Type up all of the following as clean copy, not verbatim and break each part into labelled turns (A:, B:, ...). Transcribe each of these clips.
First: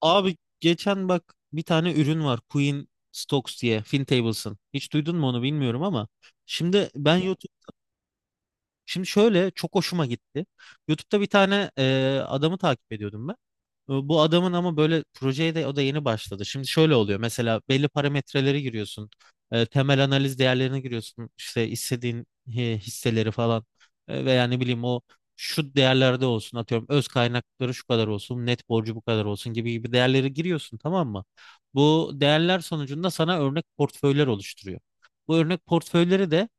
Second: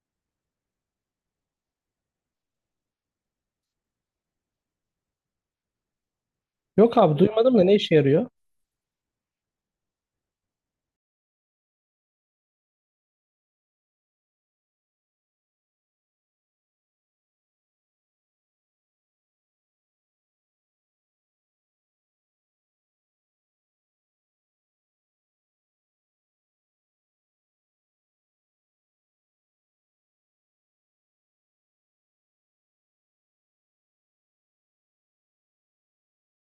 A: Abi geçen bak bir tane ürün var Queen Stocks diye Fintables'ın. Hiç duydun mu onu bilmiyorum ama şimdi
B: Yok
A: ben
B: abi
A: YouTube
B: duymadım da ne işe yarıyor?
A: şimdi şöyle çok hoşuma gitti. YouTube'da bir tane adamı takip ediyordum ben. Bu adamın ama böyle projeye de o da yeni başladı. Şimdi şöyle oluyor. Mesela belli parametreleri giriyorsun. Temel analiz değerlerini giriyorsun. İşte istediğin hisseleri falan. Veya ne bileyim o şu değerlerde olsun, atıyorum öz kaynakları şu kadar olsun, net borcu bu kadar olsun gibi gibi değerleri giriyorsun, tamam mı? Bu değerler sonucunda sana örnek portföyler oluşturuyor. Bu örnek portföyleri de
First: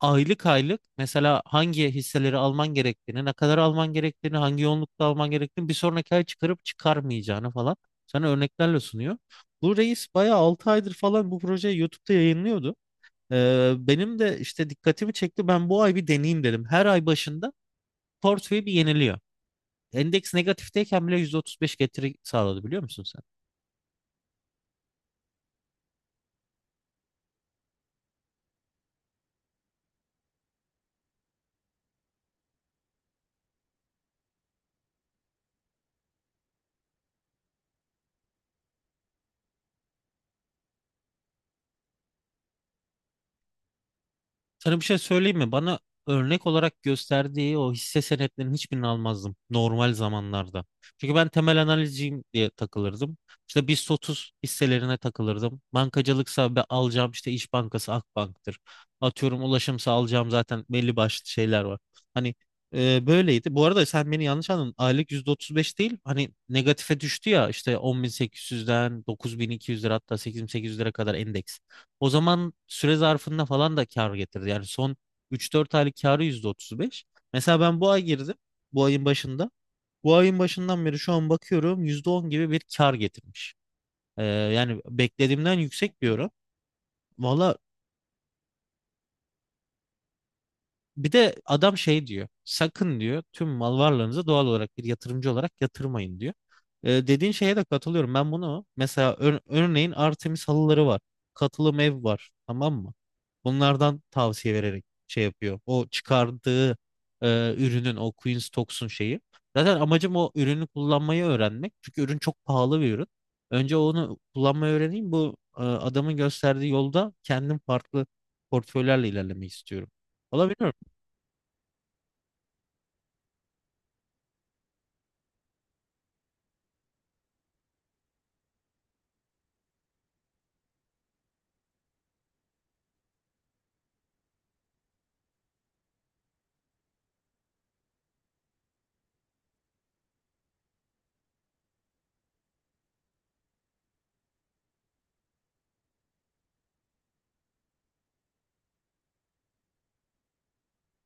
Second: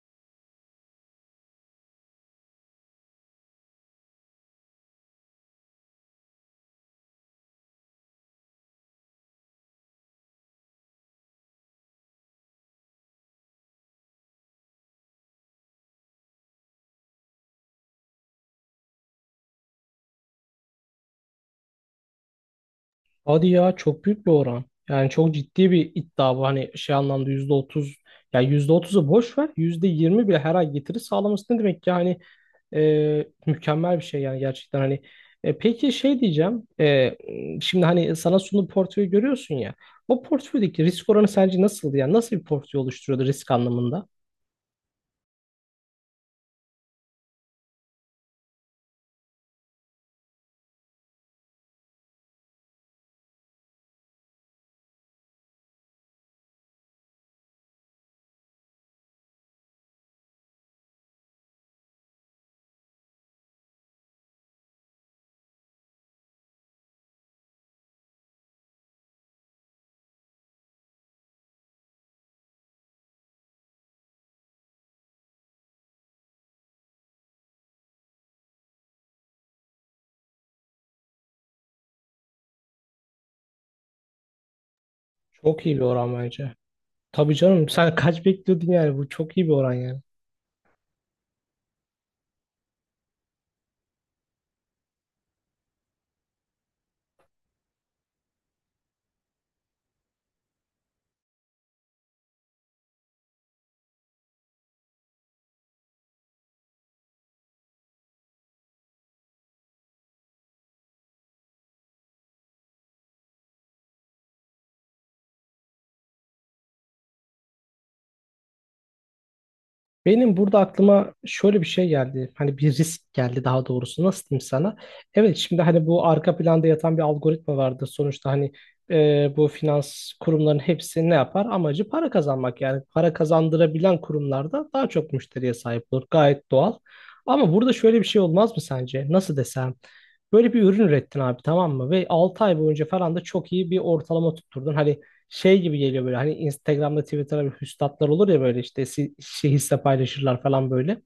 A: aylık aylık mesela hangi hisseleri alman gerektiğini, ne kadar alman gerektiğini, hangi yoğunlukta alman gerektiğini, bir sonraki ay çıkarıp çıkarmayacağını falan sana örneklerle sunuyor. Bu reis bayağı 6 aydır falan bu projeyi YouTube'da yayınlıyordu. Benim de işte dikkatimi çekti. Ben bu ay bir deneyeyim dedim. Her ay başında portföyü bir yeniliyor. Endeks negatifteyken bile %35 getiri sağladı, biliyor musun sen?
B: Hadi ya, çok büyük bir oran. Yani çok ciddi bir iddia bu. Hani şey anlamda %30, ya %30'u boş ver, %20 bile her ay getiri sağlaması ne demek ki? Hani mükemmel bir şey yani gerçekten hani. Peki şey diyeceğim. Şimdi hani sana sunduğu portföyü görüyorsun ya. O portföydeki risk oranı sence nasıldı? Yani nasıl bir portföy oluşturuyordu risk anlamında?
A: Sana bir şey söyleyeyim mi? Bana örnek olarak gösterdiği o hisse senetlerinin hiçbirini almazdım normal zamanlarda. Çünkü ben temel analizciyim diye takılırdım. İşte BIST 30 hisselerine takılırdım. Bankacılıksa be alacağım, işte İş Bankası, Akbank'tır. Atıyorum ulaşımsa alacağım, zaten belli başlı şeyler var. Hani böyleydi. Bu arada sen beni yanlış anladın. Aylık %35 değil. Hani negatife düştü ya, işte 10.800'den 9.200 lira, hatta 8.800 lira kadar endeks. O zaman süre zarfında falan da kar getirdi. Yani son 3-4 aylık karı %35. Mesela ben bu ay girdim. Bu ayın başında. Bu ayın başından beri şu an bakıyorum %10 gibi bir kar getirmiş. Yani beklediğimden
B: Çok iyi bir
A: yüksek bir
B: oran
A: oran.
B: bence. Tabii
A: Valla,
B: canım, sen kaç bekliyordun, yani bu çok iyi bir oran yani.
A: bir de adam şey diyor. Sakın diyor tüm mal varlığınızı doğal olarak bir yatırımcı olarak yatırmayın diyor. Dediğin şeye de katılıyorum. Ben bunu mesela örneğin Artemis halıları var. Katılım ev var. Tamam mı? Bunlardan tavsiye vererek şey yapıyor. O çıkardığı ürünün o Queen's Talks'un şeyi. Zaten amacım o ürünü kullanmayı öğrenmek. Çünkü ürün çok pahalı bir ürün. Önce onu kullanmayı öğreneyim. Bu adamın gösterdiği yolda kendim farklı portföylerle ilerlemeyi istiyorum.
B: Benim burada
A: Olabilir.
B: aklıma şöyle bir şey geldi. Hani bir risk geldi daha doğrusu. Nasıl diyeyim sana? Evet, şimdi hani bu arka planda yatan bir algoritma vardır. Sonuçta hani bu finans kurumlarının hepsi ne yapar? Amacı para kazanmak. Yani para kazandırabilen kurumlarda daha çok müşteriye sahip olur. Gayet doğal. Ama burada şöyle bir şey olmaz mı sence? Nasıl desem? Böyle bir ürün ürettin abi, tamam mı? Ve 6 ay boyunca falan da çok iyi bir ortalama tutturdun. Hani şey gibi geliyor, böyle hani Instagram'da Twitter'da bir hüstatlar olur ya, böyle işte şey hisse paylaşırlar falan böyle.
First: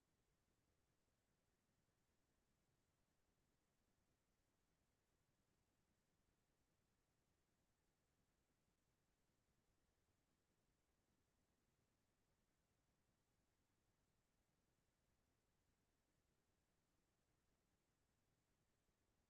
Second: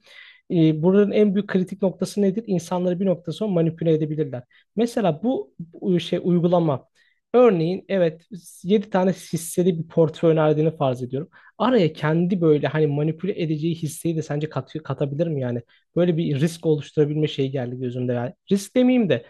B: Buranın en büyük kritik noktası nedir? İnsanları bir nokta sonra manipüle edebilirler. Mesela bu şey uygulama örneğin, evet, 7 tane hisseli bir portföy önerdiğini farz ediyorum. Araya kendi böyle hani manipüle edeceği hisseyi de sence katabilir mi yani? Böyle bir risk oluşturabilme şeyi geldi gözümde yani. Risk demeyeyim de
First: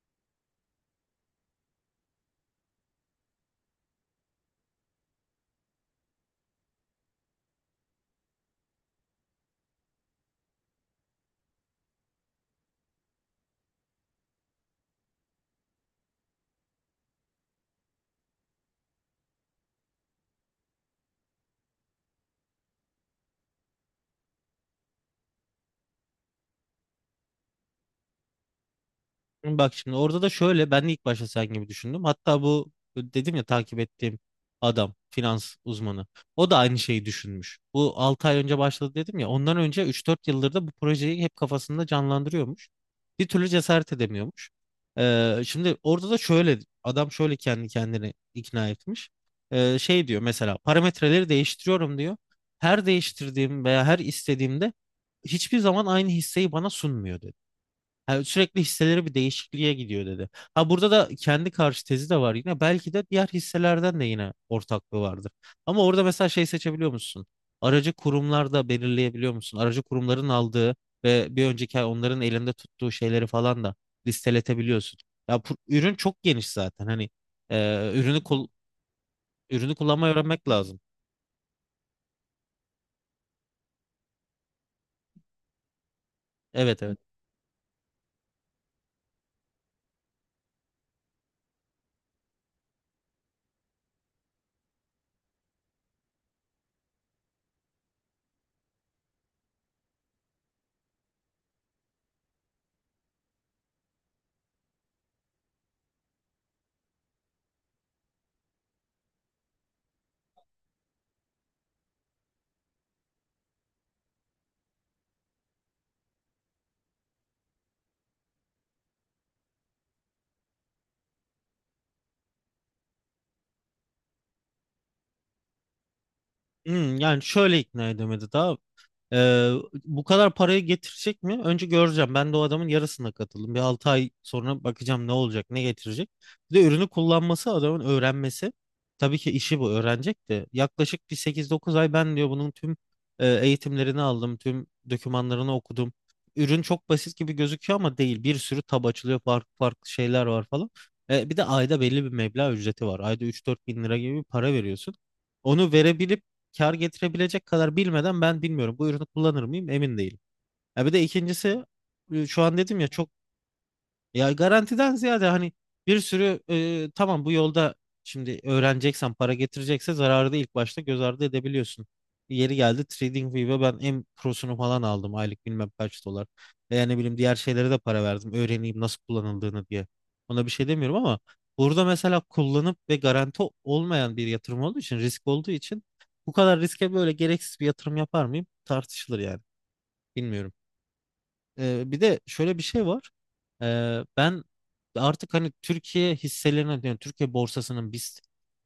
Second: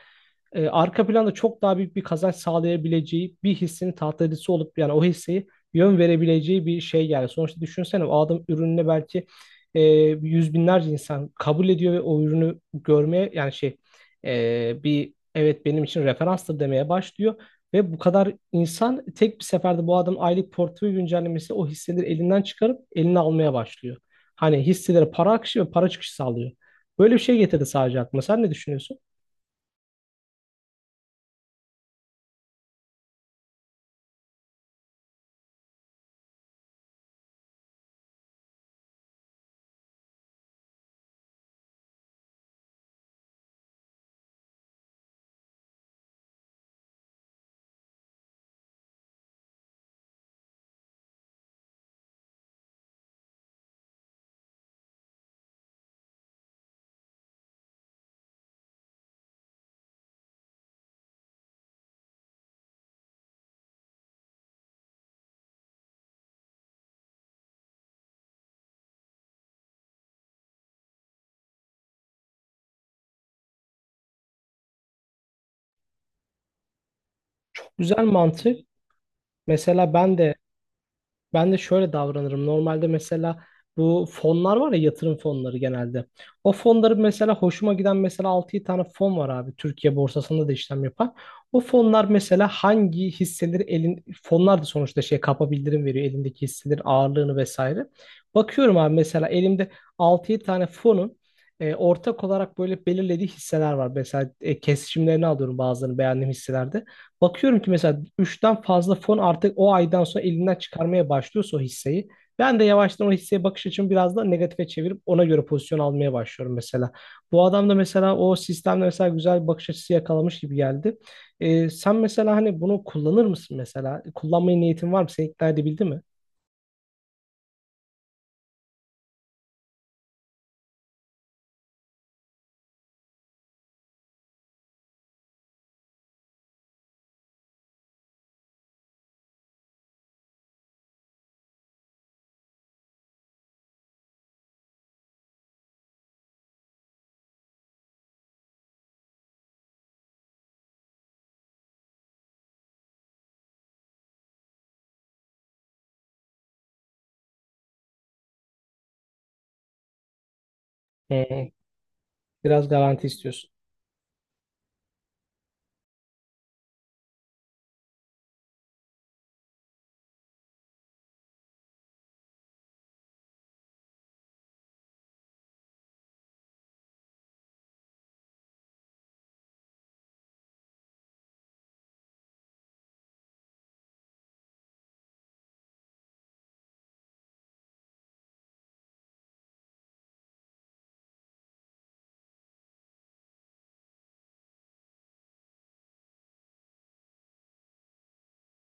B: arka planda çok daha büyük bir kazanç sağlayabileceği bir hissenin tahtacısı olup yani o hisseyi yön verebileceği bir şey yani. Sonuçta düşünsene, o adam ürününe belki e, yüz binlerce insan kabul ediyor ve o ürünü görmeye yani şey, bir evet benim için referanstır demeye başlıyor. Ve bu kadar insan tek bir seferde bu adamın aylık portföy güncellemesi o hisseleri elinden çıkarıp eline almaya başlıyor. Hani hisselere para akışı ve para çıkışı sağlıyor. Böyle bir şey getirdi sadece aklıma. Sen ne düşünüyorsun?
A: Bak şimdi orada da şöyle, ben de ilk başta sen gibi düşündüm. Hatta bu dedim ya, takip ettiğim adam finans uzmanı. O da aynı şeyi düşünmüş. Bu 6 ay önce başladı dedim ya. Ondan önce 3-4 yıldır da bu projeyi hep kafasında canlandırıyormuş. Bir türlü cesaret edemiyormuş. Şimdi orada da şöyle adam şöyle kendi kendini ikna etmiş. Şey diyor mesela, parametreleri değiştiriyorum diyor. Her değiştirdiğim veya her istediğimde hiçbir zaman aynı hisseyi bana sunmuyor diyor. Yani sürekli hisseleri bir değişikliğe gidiyor dedi. Ha burada da kendi karşı tezi de var yine. Belki de diğer hisselerden de yine ortaklığı vardır. Ama orada mesela şey seçebiliyor musun? Aracı kurumlar da belirleyebiliyor musun? Aracı kurumların aldığı ve bir önceki ay onların elinde tuttuğu şeyleri falan da listeletebiliyorsun. Ya, ürün çok geniş zaten. Hani e,
B: Güzel
A: ürünü kul-
B: mantık.
A: ürünü
B: Mesela
A: kullanmayı
B: ben de
A: öğrenmek lazım.
B: şöyle davranırım. Normalde mesela bu fonlar var ya, yatırım fonları genelde. O
A: Evet, evet.
B: fonların mesela hoşuma giden mesela 6 tane fon var abi. Türkiye borsasında da işlem yapan. O fonlar mesela hangi hisseleri elin, fonlar da sonuçta şey kapa bildirim veriyor, elindeki hisselerin ağırlığını vesaire. Bakıyorum abi, mesela elimde 6 tane fonun ortak olarak böyle belirlediği hisseler var. Mesela kesişimlerini alıyorum bazılarını beğendiğim hisselerde. Bakıyorum ki mesela üçten fazla fon artık o aydan sonra elinden çıkarmaya başlıyorsa o hisseyi. Ben de yavaştan o hisseye bakış açımı biraz da negatife çevirip ona göre pozisyon almaya başlıyorum mesela. Bu adam da mesela o sistemde mesela güzel bir bakış açısı yakalamış gibi geldi. Sen mesela hani bunu kullanır mısın mesela? Kullanmaya niyetin var mı? Seni ikna edebildi mi?
A: Yani şöyle ikna edemedi daha. Ee, Bu kadar parayı getirecek mi? Önce göreceğim. Ben de o adamın yarısına katıldım. Bir 6 ay sonra bakacağım ne olacak, ne getirecek. Bir de ürünü kullanması, adamın öğrenmesi. Tabii ki işi bu, öğrenecek de. Yaklaşık bir 8-9 ay ben diyor bunun tüm eğitimlerini aldım, tüm dokümanlarını okudum. Ürün çok basit gibi gözüküyor ama değil. Bir sürü tab açılıyor, farklı farklı şeyler var falan. Bir de ayda belli bir meblağ ücreti var. Ayda 3-4 bin lira gibi bir para veriyorsun. Onu verebilip kar getirebilecek kadar bilmeden ben, bilmiyorum bu ürünü kullanır mıyım, emin değilim. Ya bir de
B: Hı hı.
A: ikincisi şu an
B: Biraz
A: dedim ya
B: garanti
A: çok.
B: istiyorsun.
A: Ya garantiden ziyade hani bir sürü tamam, bu yolda şimdi öğreneceksen, para getirecekse zararı da ilk başta göz ardı edebiliyorsun. Yeri geldi TradingView'e ben en prosunu falan aldım aylık bilmem kaç dolar. Veya ne bileyim diğer şeylere de para verdim öğreneyim nasıl kullanıldığını diye. Ona bir şey demiyorum ama burada mesela kullanıp, ve garanti olmayan bir yatırım olduğu için, risk olduğu için bu kadar riske böyle gereksiz bir yatırım yapar mıyım tartışılır yani. Bilmiyorum. Bir de şöyle bir şey var. Ben artık hani Türkiye hisselerine, yani Türkiye borsasının biz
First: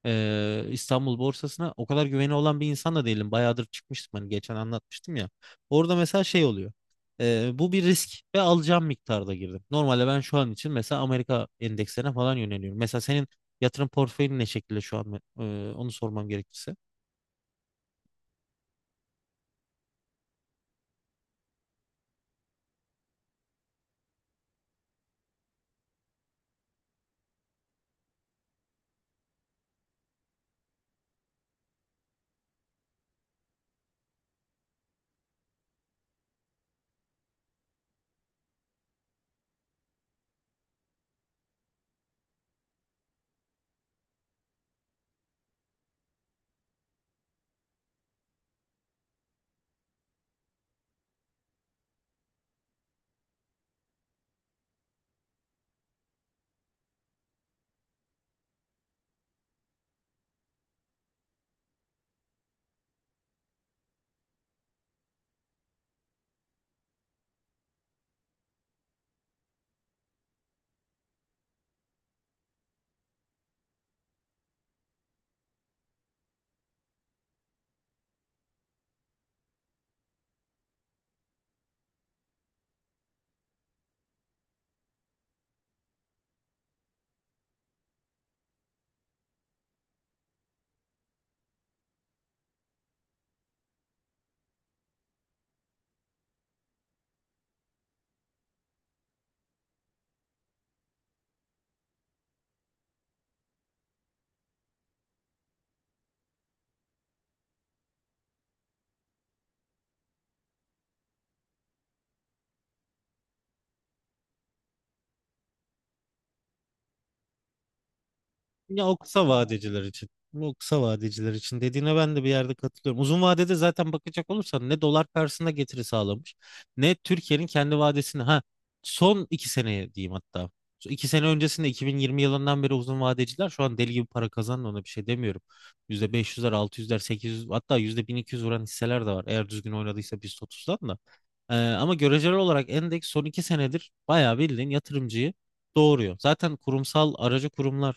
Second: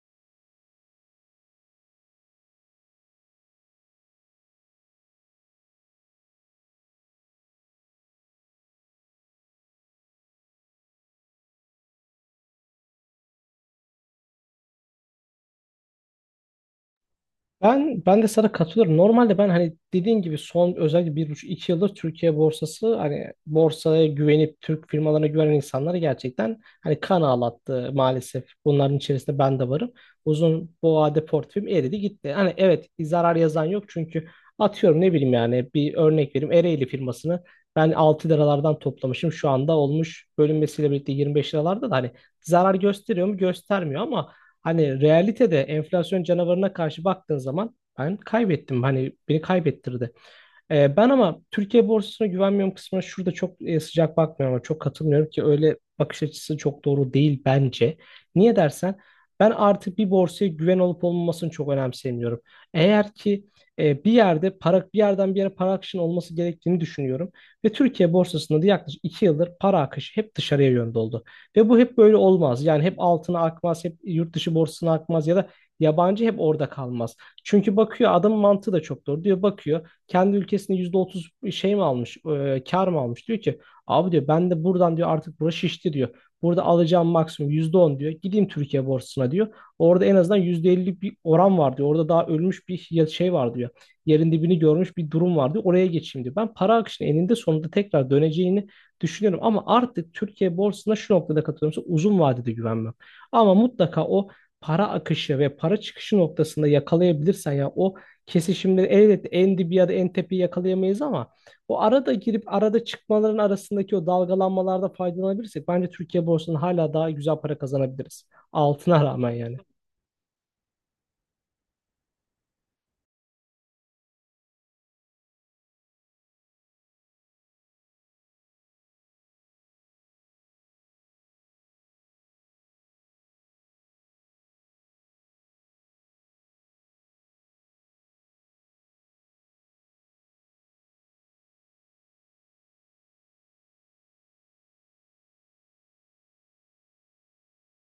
A: e, İstanbul borsasına o kadar güveni olan bir insan da değilim. Bayağıdır çıkmıştım, hani geçen anlatmıştım ya. Orada mesela şey oluyor. Bu bir risk ve alacağım miktarda girdim. Normalde ben şu an için mesela Amerika endekslerine falan yöneliyorum. Mesela senin yatırım portföyün ne şekilde şu an? Onu sormam gerekirse.
B: Ben de sana katılıyorum. Normalde ben hani dediğin gibi, son özellikle bir buçuk iki yıldır Türkiye borsası, hani borsaya güvenip Türk firmalarına güvenen insanları gerçekten hani kan ağlattı maalesef. Bunların içerisinde ben de varım. Uzun bu vade portföyüm eridi gitti. Hani evet, zarar yazan yok çünkü atıyorum, ne bileyim, yani bir örnek vereyim, Ereğli firmasını ben 6 liralardan toplamışım, şu anda olmuş bölünmesiyle birlikte 25 liralarda da, hani zarar gösteriyor mu, göstermiyor, ama hani realitede enflasyon canavarına karşı baktığın zaman ben kaybettim. Hani beni kaybettirdi. Ben ama Türkiye borsasına güvenmiyorum kısmına şurada çok sıcak bakmıyorum, ama çok katılmıyorum ki, öyle bakış açısı çok doğru değil bence. Niye dersen, ben artık bir borsaya güven olup olmamasını çok önemsemiyorum. Eğer ki bir yerde para, bir yerden bir yere para akışının olması gerektiğini düşünüyorum ve Türkiye borsasında da yaklaşık 2 yıldır para akışı hep dışarıya yönde oldu. Ve bu hep böyle olmaz. Yani hep altına akmaz, hep yurt dışı borsasına akmaz ya da yabancı hep orada kalmaz. Çünkü bakıyor, adamın mantığı da çok doğru, diyor, bakıyor kendi ülkesinde %30 şey mi almış, kar mı almış? Diyor ki abi, diyor, ben de buradan diyor artık, burası şişti diyor. Burada alacağım maksimum %10, diyor. Gideyim Türkiye borsasına, diyor. Orada en azından %50'lik bir oran var, diyor. Orada daha ölmüş bir şey var, diyor. Yerin dibini görmüş bir durum var, diyor. Oraya geçeyim, diyor. Ben para akışının eninde sonunda tekrar döneceğini düşünüyorum. Ama artık Türkiye borsasına şu noktada katılıyorum, uzun vadede güvenmem. Ama mutlaka o para akışı ve para çıkışı noktasında yakalayabilirsen ya, o kesişimleri, elbette en dibi ya da en tepeyi yakalayamayız ama o arada girip arada çıkmaların arasındaki o dalgalanmalarda faydalanabilirsek bence Türkiye borsasından hala daha güzel para kazanabiliriz.
A: Ya o
B: Altına
A: kısa
B: rağmen yani.
A: vadeciler için. O kısa vadeciler için dediğine ben de bir yerde katılıyorum. Uzun vadede zaten bakacak olursan ne dolar karşısında getiri sağlamış, ne Türkiye'nin kendi vadesini, ha son 2 seneye diyeyim hatta. Şu 2 sene öncesinde 2020 yılından beri uzun vadeciler şu an deli gibi para kazandı, ona bir şey demiyorum. %500'ler, 600'ler, 800, hatta %1200 vuran hisseler de var. Eğer düzgün oynadıysa biz 30'dan da. Ama göreceli olarak endeks son 2 senedir bayağı bildiğin yatırımcıyı doğuruyor. Zaten kurumsal aracı kurumlar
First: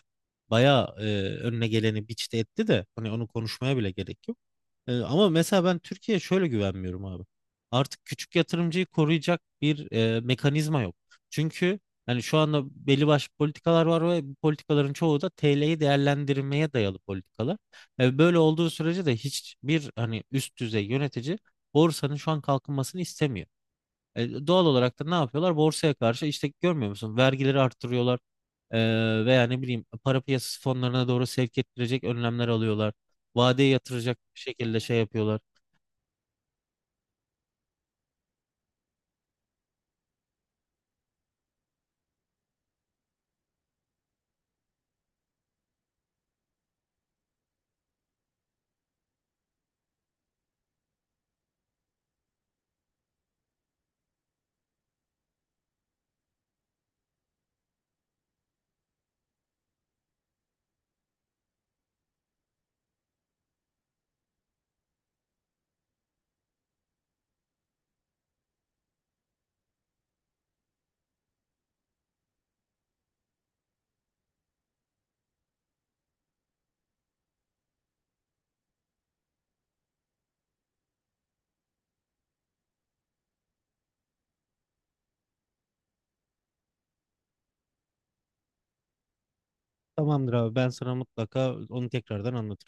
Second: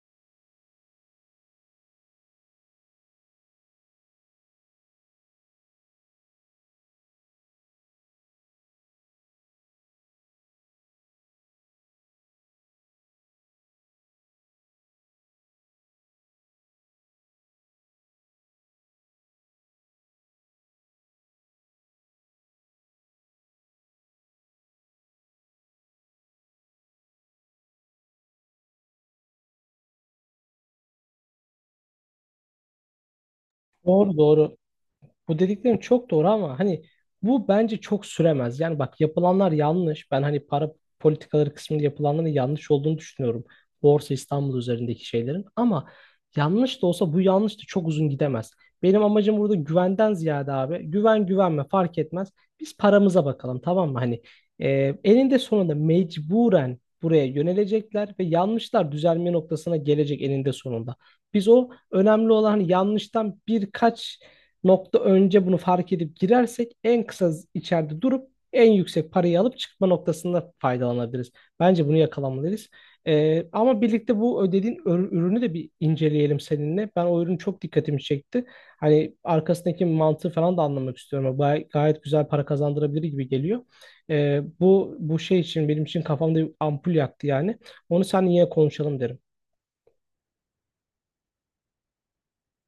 A: bayağı önüne geleni biçte etti de hani onu konuşmaya bile gerek yok. Ama mesela ben Türkiye'ye şöyle güvenmiyorum abi. Artık küçük yatırımcıyı koruyacak bir mekanizma yok. Çünkü hani şu anda belli başlı politikalar var ve bu politikaların çoğu da TL'yi değerlendirmeye dayalı politikalar. Böyle olduğu sürece de hiçbir, hani üst düzey yönetici borsanın şu an kalkınmasını istemiyor. Doğal olarak da ne yapıyorlar? Borsaya karşı işte, görmüyor musun? Vergileri arttırıyorlar, veya ne bileyim para piyasası fonlarına doğru sevk ettirecek önlemler alıyorlar. Vadeye
B: Doğru
A: yatıracak
B: doğru.
A: şekilde şey
B: Bu
A: yapıyorlar.
B: dediklerin çok doğru ama hani bu bence çok süremez. Yani bak, yapılanlar yanlış. Ben hani para politikaları kısmında yapılanların yanlış olduğunu düşünüyorum. Borsa İstanbul üzerindeki şeylerin. Ama yanlış da olsa bu yanlış da çok uzun gidemez. Benim amacım burada güvenden ziyade abi. Güven güvenme fark etmez. Biz paramıza bakalım, tamam mı? Hani e, eninde sonunda mecburen buraya yönelecekler ve yanlışlar düzelme noktasına gelecek eninde sonunda. Biz, o önemli olan, hani yanlıştan birkaç nokta önce bunu fark edip girersek en kısa içeride durup en yüksek parayı alıp çıkma noktasında faydalanabiliriz. Bence bunu yakalamalıyız. Ama birlikte bu ödediğin ürünü de bir inceleyelim seninle. Ben o ürün çok dikkatimi çekti. Hani arkasındaki mantığı falan da anlamak istiyorum. Gayet güzel para kazandırabilir gibi geliyor. Bu şey için benim için kafamda bir ampul yaktı yani. Onu sen yine konuşalım derim.
A: Tamamdır abi, ben sana mutlaka onu tekrardan anlatırım.